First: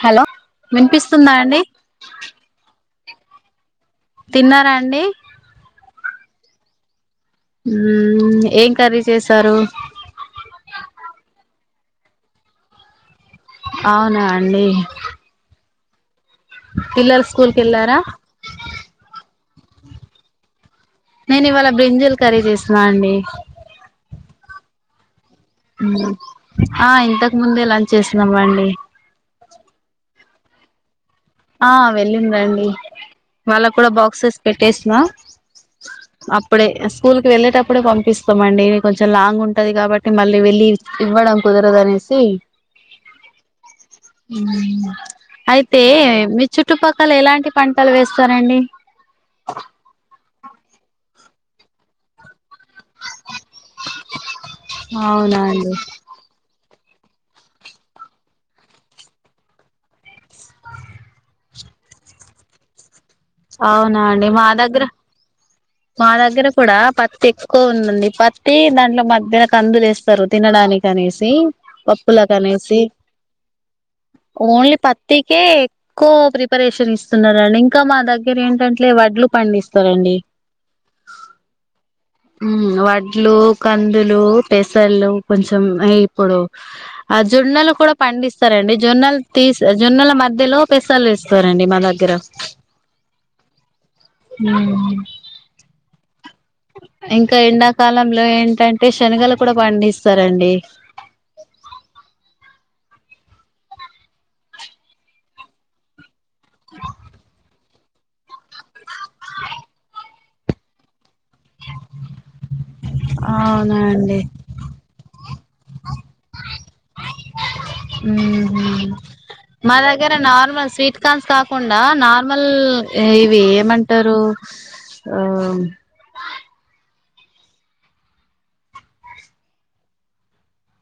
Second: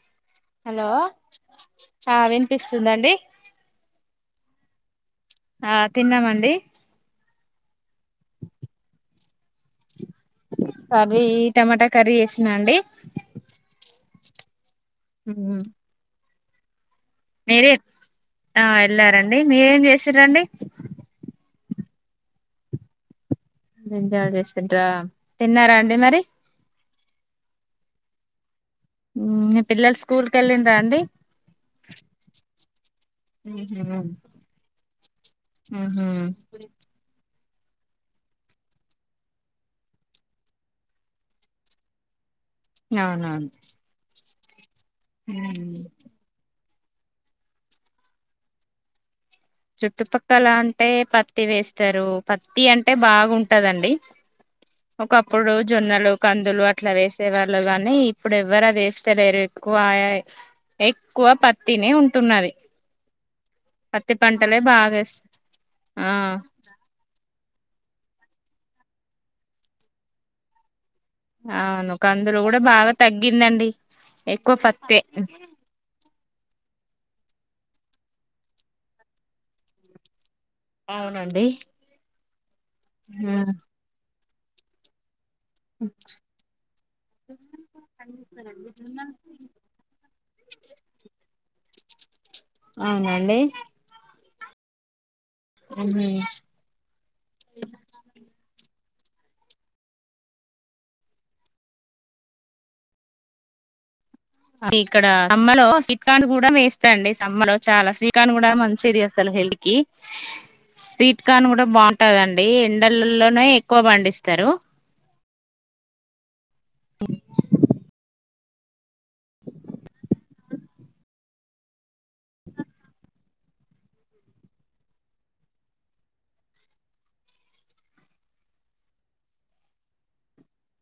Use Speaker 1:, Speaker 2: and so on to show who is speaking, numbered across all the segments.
Speaker 1: hello
Speaker 2: hello
Speaker 1: వినిపిస్తుందా అండి
Speaker 2: ఆ వినిపిస్తుందండి
Speaker 1: తిన్నారా అండి
Speaker 2: ఆ తిన్నామండి
Speaker 1: మ్మ్ ఏం కర్రీ చేసారు
Speaker 2: కర్రీ టమాటా కర్రీ చేసినా అండి
Speaker 1: అవునా అండి పిల్లలు స్కూల్ కెల్లారా
Speaker 2: డి మీరేం చేసిరండి
Speaker 1: నే ఇవాళ బ్రింజల్ కర్రీ చేసునా అండి
Speaker 2: బ్రింజాల్ చేసింట్రా
Speaker 1: మ్మ్ హాయ్ ఇంతకు ముందే లంచ్ చేసినామండి
Speaker 2: మ్మ్ మీ పిల్లలు స్కూల్ కెళ్ళిండ్రా అండి
Speaker 1: ఆ వెళ్ళింది అండి వాళ్ళక్కూడా బాక్సెస్ పెట్టేసిన
Speaker 2: ఉహు
Speaker 1: అప్పుడే స్కూల్ కి వెళ్ళేటప్, ఇప్పుడే పంపిస్తామండి కొంచెం లాంగ్ ఉంటది కాబట్టి మళ్ళీ వెళ్ళి ఇవ్వడం కుదరదు అనేసి మ్మ్
Speaker 2: మ్
Speaker 1: చుట్టుపక్కల ఎలాంటి పంటలు వేస్తనండి
Speaker 2: పక్కలా అంటే పత్తి వేస్తారు పత్ తి అంటే బాగుంటదండి
Speaker 1: అవునా
Speaker 2: ఒకప్పుడు
Speaker 1: అండి
Speaker 2: జొన్నలు కందులు అ ఇట్లా వేసే వాళ్ళు గాని ఇప్పుడు ఎవరు అది వేస్తే లేరు ఎక్కువ ఎక్కువ ప తినే ఉంటున్నది
Speaker 1: అవునా
Speaker 2: పత్తి
Speaker 1: అండి మా
Speaker 2: పంటలే
Speaker 1: దగ్గర
Speaker 2: బాగా ఎస్
Speaker 1: మా
Speaker 2: ఆ
Speaker 1: దగ్గర కూడా పత్ ఎక్కువ ఉందంది పత్తి దాంట్లో మధ్యాయన కందులు వేస్తారు తినడానికి కనేసి
Speaker 2: అవును
Speaker 1: పప్పుల
Speaker 2: కందులు కూడా
Speaker 1: కనేసి
Speaker 2: బాగా తగ్గిందండి ఎక్కువ
Speaker 1: ఓన్లీ
Speaker 2: పత్తే
Speaker 1: పత్తికే ఎక్కువ ప్రిపరేషన్ స్తున్నారండి ఇంకా మా దగ్గ దగ్గర ఏంటంటే వడ్లు పండిస్తారండి
Speaker 2: అవునండి
Speaker 1: మ్ వడ్లు కందులు పెసళ్లు కొంచెం ఇప్పుడు ఆ జొన్నలు కూడ పండిస్తారండి జొన్నలు తీసి జొన్నల మధ్యలో పెసర్లు వేస్తారండి మా దగ్గ ఆ
Speaker 2: అవునండి
Speaker 1: ఉమ్ ఇంకా ఎండాకాలంలో ఏంటం అంటే శనగలు కూడా పండిస్తారండి
Speaker 2: ఇక్కడ కూడా వేస్తాండి సమ్మర్ చాలా స్వీట్ కార్న్ కూడ మంచిది అసలు హెల్త్ కి స్వీట్ కార్న్ కూడా బాగుంటాదం డి ఎండలల్లోనే
Speaker 1: అవునా
Speaker 2: ఎక్కువ
Speaker 1: అండి
Speaker 2: పండిస్తరు
Speaker 1: మా దగ్గర నార్మల్ స్వీట్ కార్న్స్ కాకుండా నార్మల్ ఇవి ఏమంటారు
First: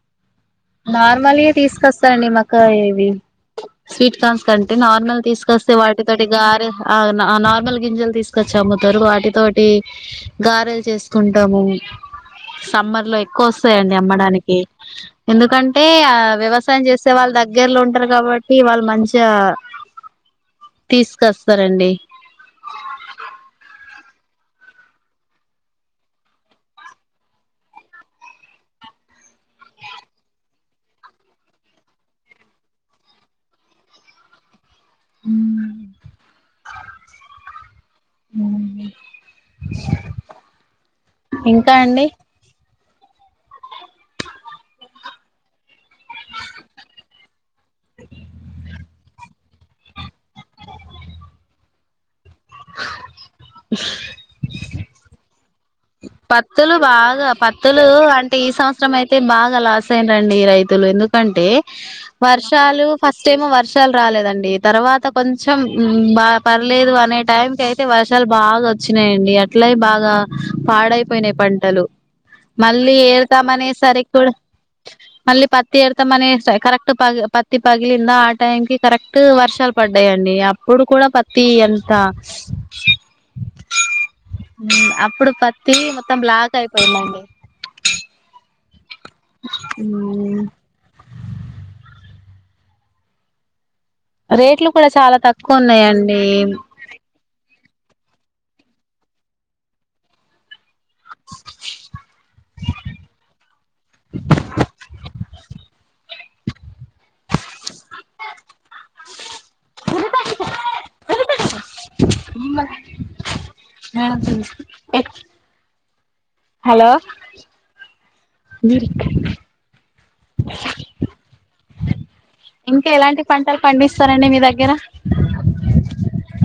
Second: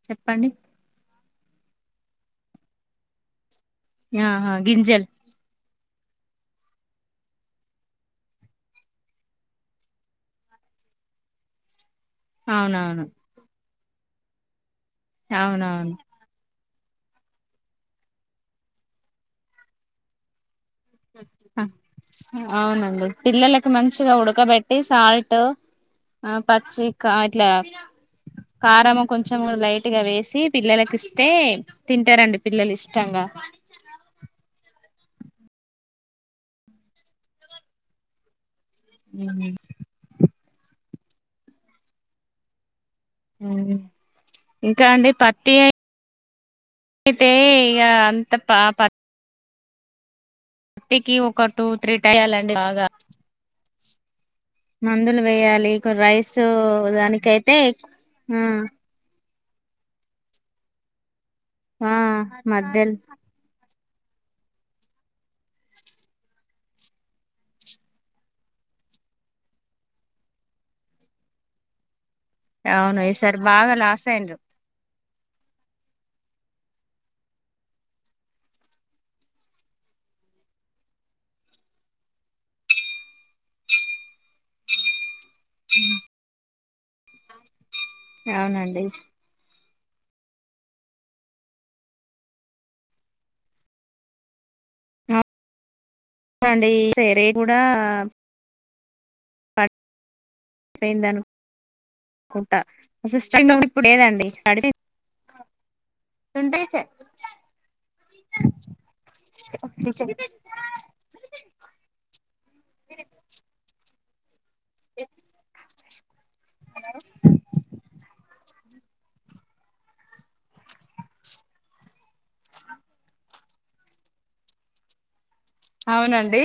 Speaker 2: చెప్పండి
Speaker 1: నార్మల్గా తీసుకొస్తారంండి మాక్క ఇవి స్వీట్ కార్న్స్
Speaker 2: ఆహా
Speaker 1: కంటే
Speaker 2: గింజలు
Speaker 1: నార్మల్ తీసుకొస్త తో వాటితోటి గారె ఆ నార్మల్ గింజలు తీసుకొచ్చి అమ్ముతారు వాటితోటి గారెలు చేసుకుంటాము
Speaker 2: అవునవును
Speaker 1: సమ్మర్ లో ఎక్కువ వస్తు వస్తాయండి అమ్మడానికి ఎందుకంటే
Speaker 2: అవునవును
Speaker 1: ఆ వ్యవస్ వా చేస్తే వాళ్ళు దగ్గర్లో ఉంటారు కాబట్టి వాళ్ళు మంచిగా తీసుకొస్తారండి
Speaker 2: అవునండి పిల్లలలకు మంచిగా ఉడ ఉక్కబట్టి సాల్ట్ ఆ పచ్చి ఇట్లా కారంము కొంచెం లైట్గా వేసి పిల్లలకి ఇస్తే తింటారండి పిల్లలు ఇష్టంగా
Speaker 1: ఉమ్ ఉమ్ ఇంకా అండి
Speaker 2: ఇంకా అండి పట్టి అయి అయితే ఇక అంత పా పత్తటికి ఒక టూ త్రీడ్ కాయాలండి బాగా
Speaker 1: [unintelligible]
Speaker 2: మందులు వేయాలి రైస్
Speaker 1: పత్తులు బాగా
Speaker 2: దానికైతే
Speaker 1: పత్తులు అంటే
Speaker 2: ఆ
Speaker 1: ఈ సంవత్సరం అయితే బాగా లాస్ అయిన రండి రైతులు ఎందుకు ప్యాంటే
Speaker 2: ఆ
Speaker 1: వర్షాలు
Speaker 2: మధ్యలో
Speaker 1: ఫస్ట్ ఏమో వర్శ వర్షాలు రాలేదండి తర్వాత కొంచెం బాగా పర్లేదు అనే టైం క అయితే వర్షాలు బాగా వచ్చినాయండి అట్లా బాగా పాడైపోయినాయి పంటలు మళ్ళీ
Speaker 2: అవును ఈసారి
Speaker 1: వేళ్తామనీ
Speaker 2: బాగా
Speaker 1: సరి
Speaker 2: లాస్
Speaker 1: కూడా
Speaker 2: అయిండ్రు
Speaker 1: మళ్ళీ పత్తి ఎడతామని కరెక్ట్ ప పత్తి పగిలిందా ఆ టైం కి కరెక్ట్ వర్షాలు పడ్డాయండి అప్పుడు కూడా పత్తి ఎంత అప్పుడు మొత్తం బ్లాక్ అయిపో పోయింది అండి
Speaker 2: అవునండి
Speaker 1: ఉమ్ రేట్లు కూడా చాలా తక్కువ ఉన్నాయంండి
Speaker 2: అవునండి రేట్ కూడా అపోయిందనుంట అష్టంగా ఇప్పుడు ఏదండిడింది విచ
Speaker 1: [inaudible] మేనత్తలు [inaudible] హలో [inaudible] [inaudible] ఇంకా ఎలాంటి పంటలు పండిస్తారండి మీ దగ్గర
Speaker 2: అవునండి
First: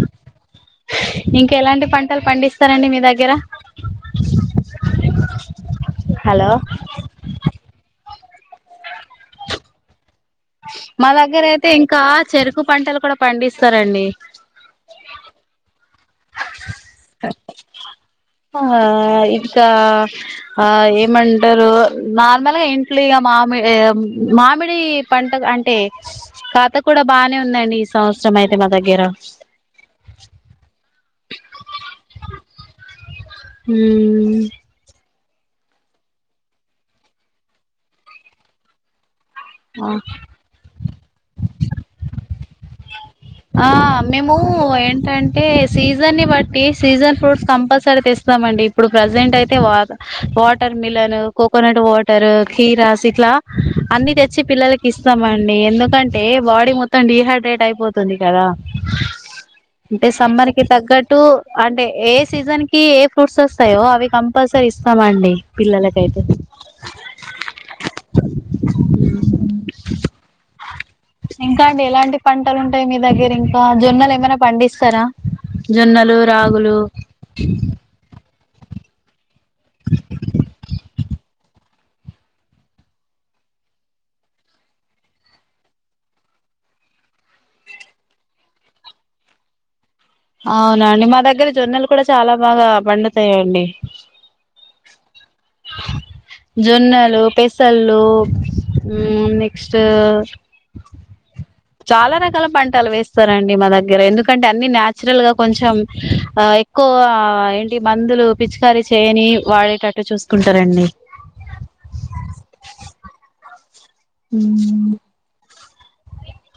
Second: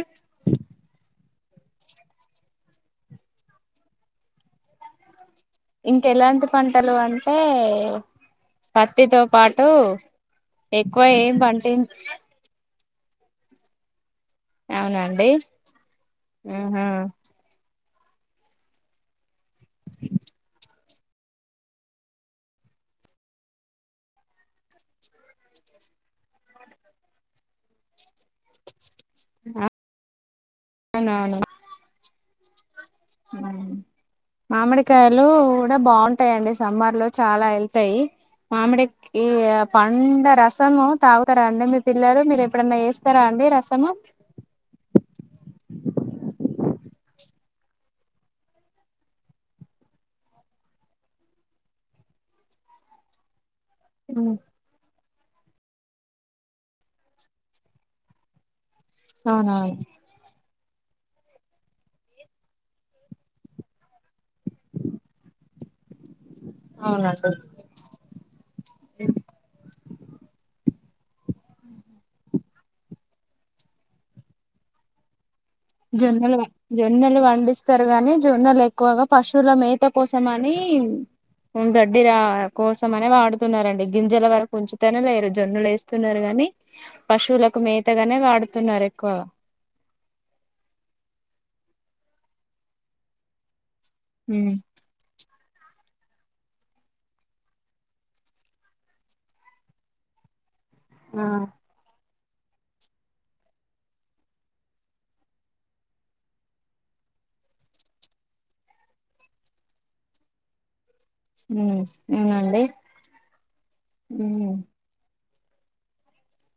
Speaker 1: ఇంక ఎలాంటి పంటలు పండిస్తారండి మీ దగ్గర
Speaker 2: ఇంక ఎలాంటి
Speaker 1: హలో
Speaker 2: పంటలు అంటే పత్తితో పాటు ఎక్కువ
Speaker 1: మా
Speaker 2: ఏం
Speaker 1: దగ్గర అయితే
Speaker 2: పంటి
Speaker 1: ఇంకా చెరుకు పంటలు ఇక్కడ పండిస్తారండి
Speaker 2: అవునా అండి ఆహా
Speaker 1: ఆ ఇ కా ఆ ఏ ఏమంటారు నార్మల్ గా ఇంట్లు మామిడి మామిడి పంట అంటే కథ కూడా బానే ఉందండి సంవత్సరం అయితే మా దగ్గర [inaudible] [inaudible]
Speaker 2: అవునవును
Speaker 1: హుమ్మ్
Speaker 2: లు కూడా బాగుంటాయిండి సమ్మర్ లో చాలా వెళ్తాయి మామిడి ఈ పండ్ల రసము తాగుతారా అండి మీ పిల్లలు మీరు ఎప్పుడన్నా చేస్తారా అండి
Speaker 1: ఆ
Speaker 2: రసము
Speaker 1: మేము ఏంటంటే సీజన్ని బట్టి సీజన్ ఫ్రూట్స్ కంపల్సరీ తెస్తామండి ఇప్పుడు ప్రజెంట్ అయితే వా వాటర్ మిలన్ కోకోనట్ వాటర్ కీరాస్ ఇట్లా అన్ని తెచ్చి పిల్లలకి ఇస్త అండి ఎందుకంటే బాడీ మొత్తం డిీహైడ్రేట్ అయిపోతుంది కదా
Speaker 2: అవునవును
Speaker 1: అంటే సమ్మర్ తగ్గట్టు అంటే ఏ సీజన్ కి ఏ ఫ్రూట్స్ వస్తాయో అవి క కంపల్సరీ ఇస్తామ అండి పిల్లలకైతే
Speaker 2: అవునండి
Speaker 1: ఇంకా అండి ఎలాంటి ఉంటాయి ఇంకా మీ దగ్గర ఇంకా జొన్నలు ఏమైనా పండిస్తారా
Speaker 2: జొన్నలు జొన్నలు పండిస్తరు గాని జొన్నలు ఎక్కువగ పాస్ట్ పశువుల మేత కోసమని గడ్డి రా కోసం అనే వాడుతున్నారండి గింజల వరకు ఉంచుతేనే లేరు జొన్నులు వేస్తున్నారు కాగాని పశువులకు మేతగానే వాడుతున్నారు ఎక్కువగ
Speaker 1: అవునండి మా దగ్గర జొన్నలు కూడా చాలా బాగా పండుతాయండి
Speaker 2: హమ్
Speaker 1: జొన్నలు పెసళ్ళు హమ్ నెక్స్ట్
Speaker 2: ఆ
Speaker 1: చాలా రకాల పంటలు వేస్తారండి మా దగ్గర ఎందుకంటే అన్ని నాచురల్ గా కొంచెం ఆ ఎక్కువ ఏంటి మందులు పిచికారి చేయని వాడేటట్టు చూసుకుంటారండి
Speaker 2: హమ్ హమ్ అండి
Speaker 1: హమ్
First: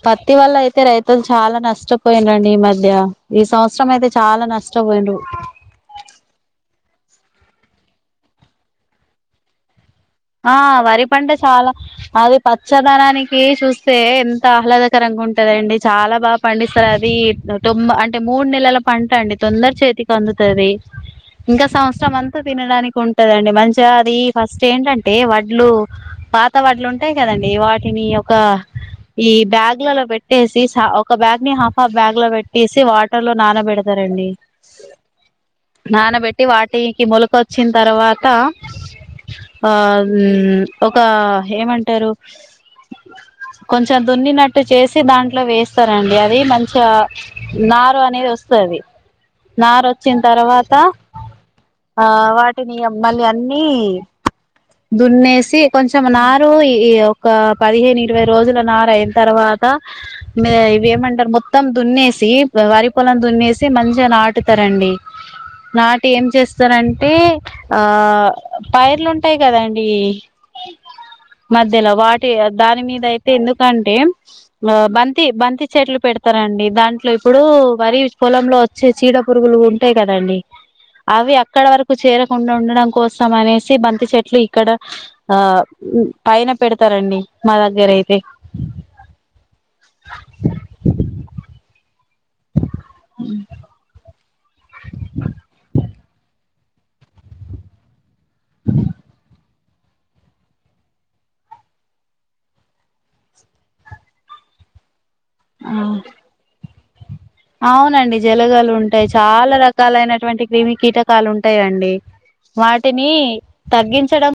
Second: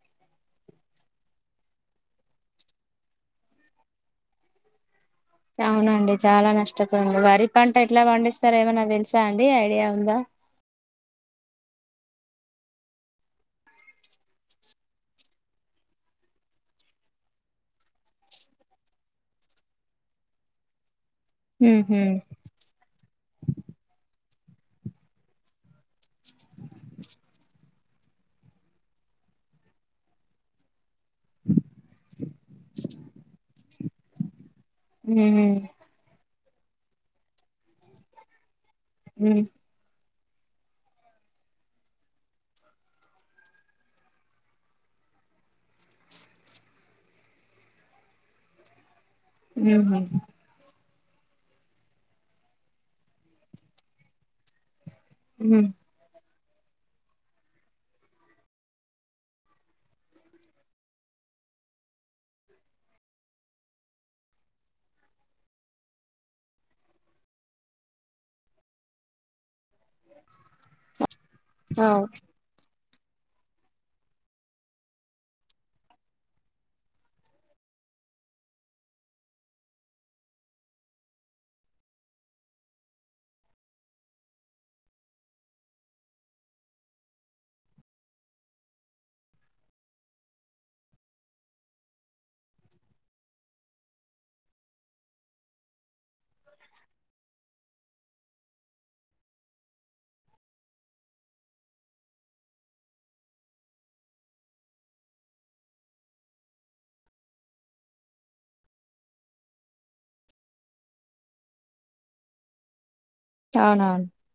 Speaker 1: పత్తి వల్ల అయితే రైతులు చాలా పోయాడ్రండి ఈ మధ్య ఈ సంవత్సరం అయితే చాలా నష్టపోయిండ్రూ
Speaker 2: అవునండి చాలా వరి పంట ఎట్ల పండిస్తారు ఏమైన్నా తెలుసా అండి ఐడియా ఉందా
Speaker 1: ఆ వరి పంట చాలా అది పచ్చదనానికి చూస్తే ఎంత ఆహ్లాదకరంగా ఉంటదండి చాలా బాగా పండిస్తారు అది తొమ్ అంటే మూడు నెలల పంట అండి తొందర చేతికి అందుతది ఇంకా
Speaker 2: ఉహు
Speaker 1: సంవత్సరం అంతా తినడానికి ఉంటదండి మంచిగా అది ఫస్ట్ ఏంటంటే అంటే వడ్లు పాత వడ్లు ఉంటాయి కదండీ వా ననియ ఒక ఈ బ్యాగ్లలో పెట్టేసి ఒక బ్యాగ్ ని హాఫ్ బ్యాగ్ లో పెట్టేసి వాటర్ లో నానబెడ సరే అండి
Speaker 2: హమ్
Speaker 1: వాటికి మొలకొచ్చిన తర్వాత
Speaker 2: ఉమ్
Speaker 1: ఆ ఒక ఏమంటరు కొంచెం దున్నినట్టు చేసి దాంట్లో వేస్తారండి అది మంచిగ నారు అనేది వస్తోంది నారా
Speaker 2: ఉహు
Speaker 1: ఒచ్చిన తర్వాత ఆ వాటిని మళ్ళీ అన్ని దున్నేసి
Speaker 2: ఉమ్
Speaker 1: కొంచెం నా ఈ ఒక పదిహేను ఇరవై రోజుల నార అయిన తర్వాత ఇవి ఏమంటరు మొత్తం దున్నేసి వరి పొలం దున్నేసి మంచిగా నాటుతరండి నాటి ఏం చేస్తారంటే ఆ పైర్లుంటే ఉంటాయి కదండి మధ్యలో
Speaker 2: అవు
Speaker 1: వాటి దాని మీద అయితే ఎందుకంటే ఆ బంతి బంతి చెట్లు పెడతారండి దాంట్లో ఇప్పుడు వరి పొలంలో వచ్చే చీడ పురుగులు ఉంటాయి కదండి అవి అక్కడ వరకు చేరకుండా ఉండడం కోసం అనే బంతి చెట్లు ఇక్కడ ఆ పైన పెడతరండి మా దగ్గర అయితే హమ్ ఆ అవునండి జలగలు ఉంటాయి చాలా రకాలైనటువంటి క్రిమి కీటకాలు ఉంటాయండి వాటి వాటిని
Speaker 2: అవునవును
Speaker 1: తగ్గించడం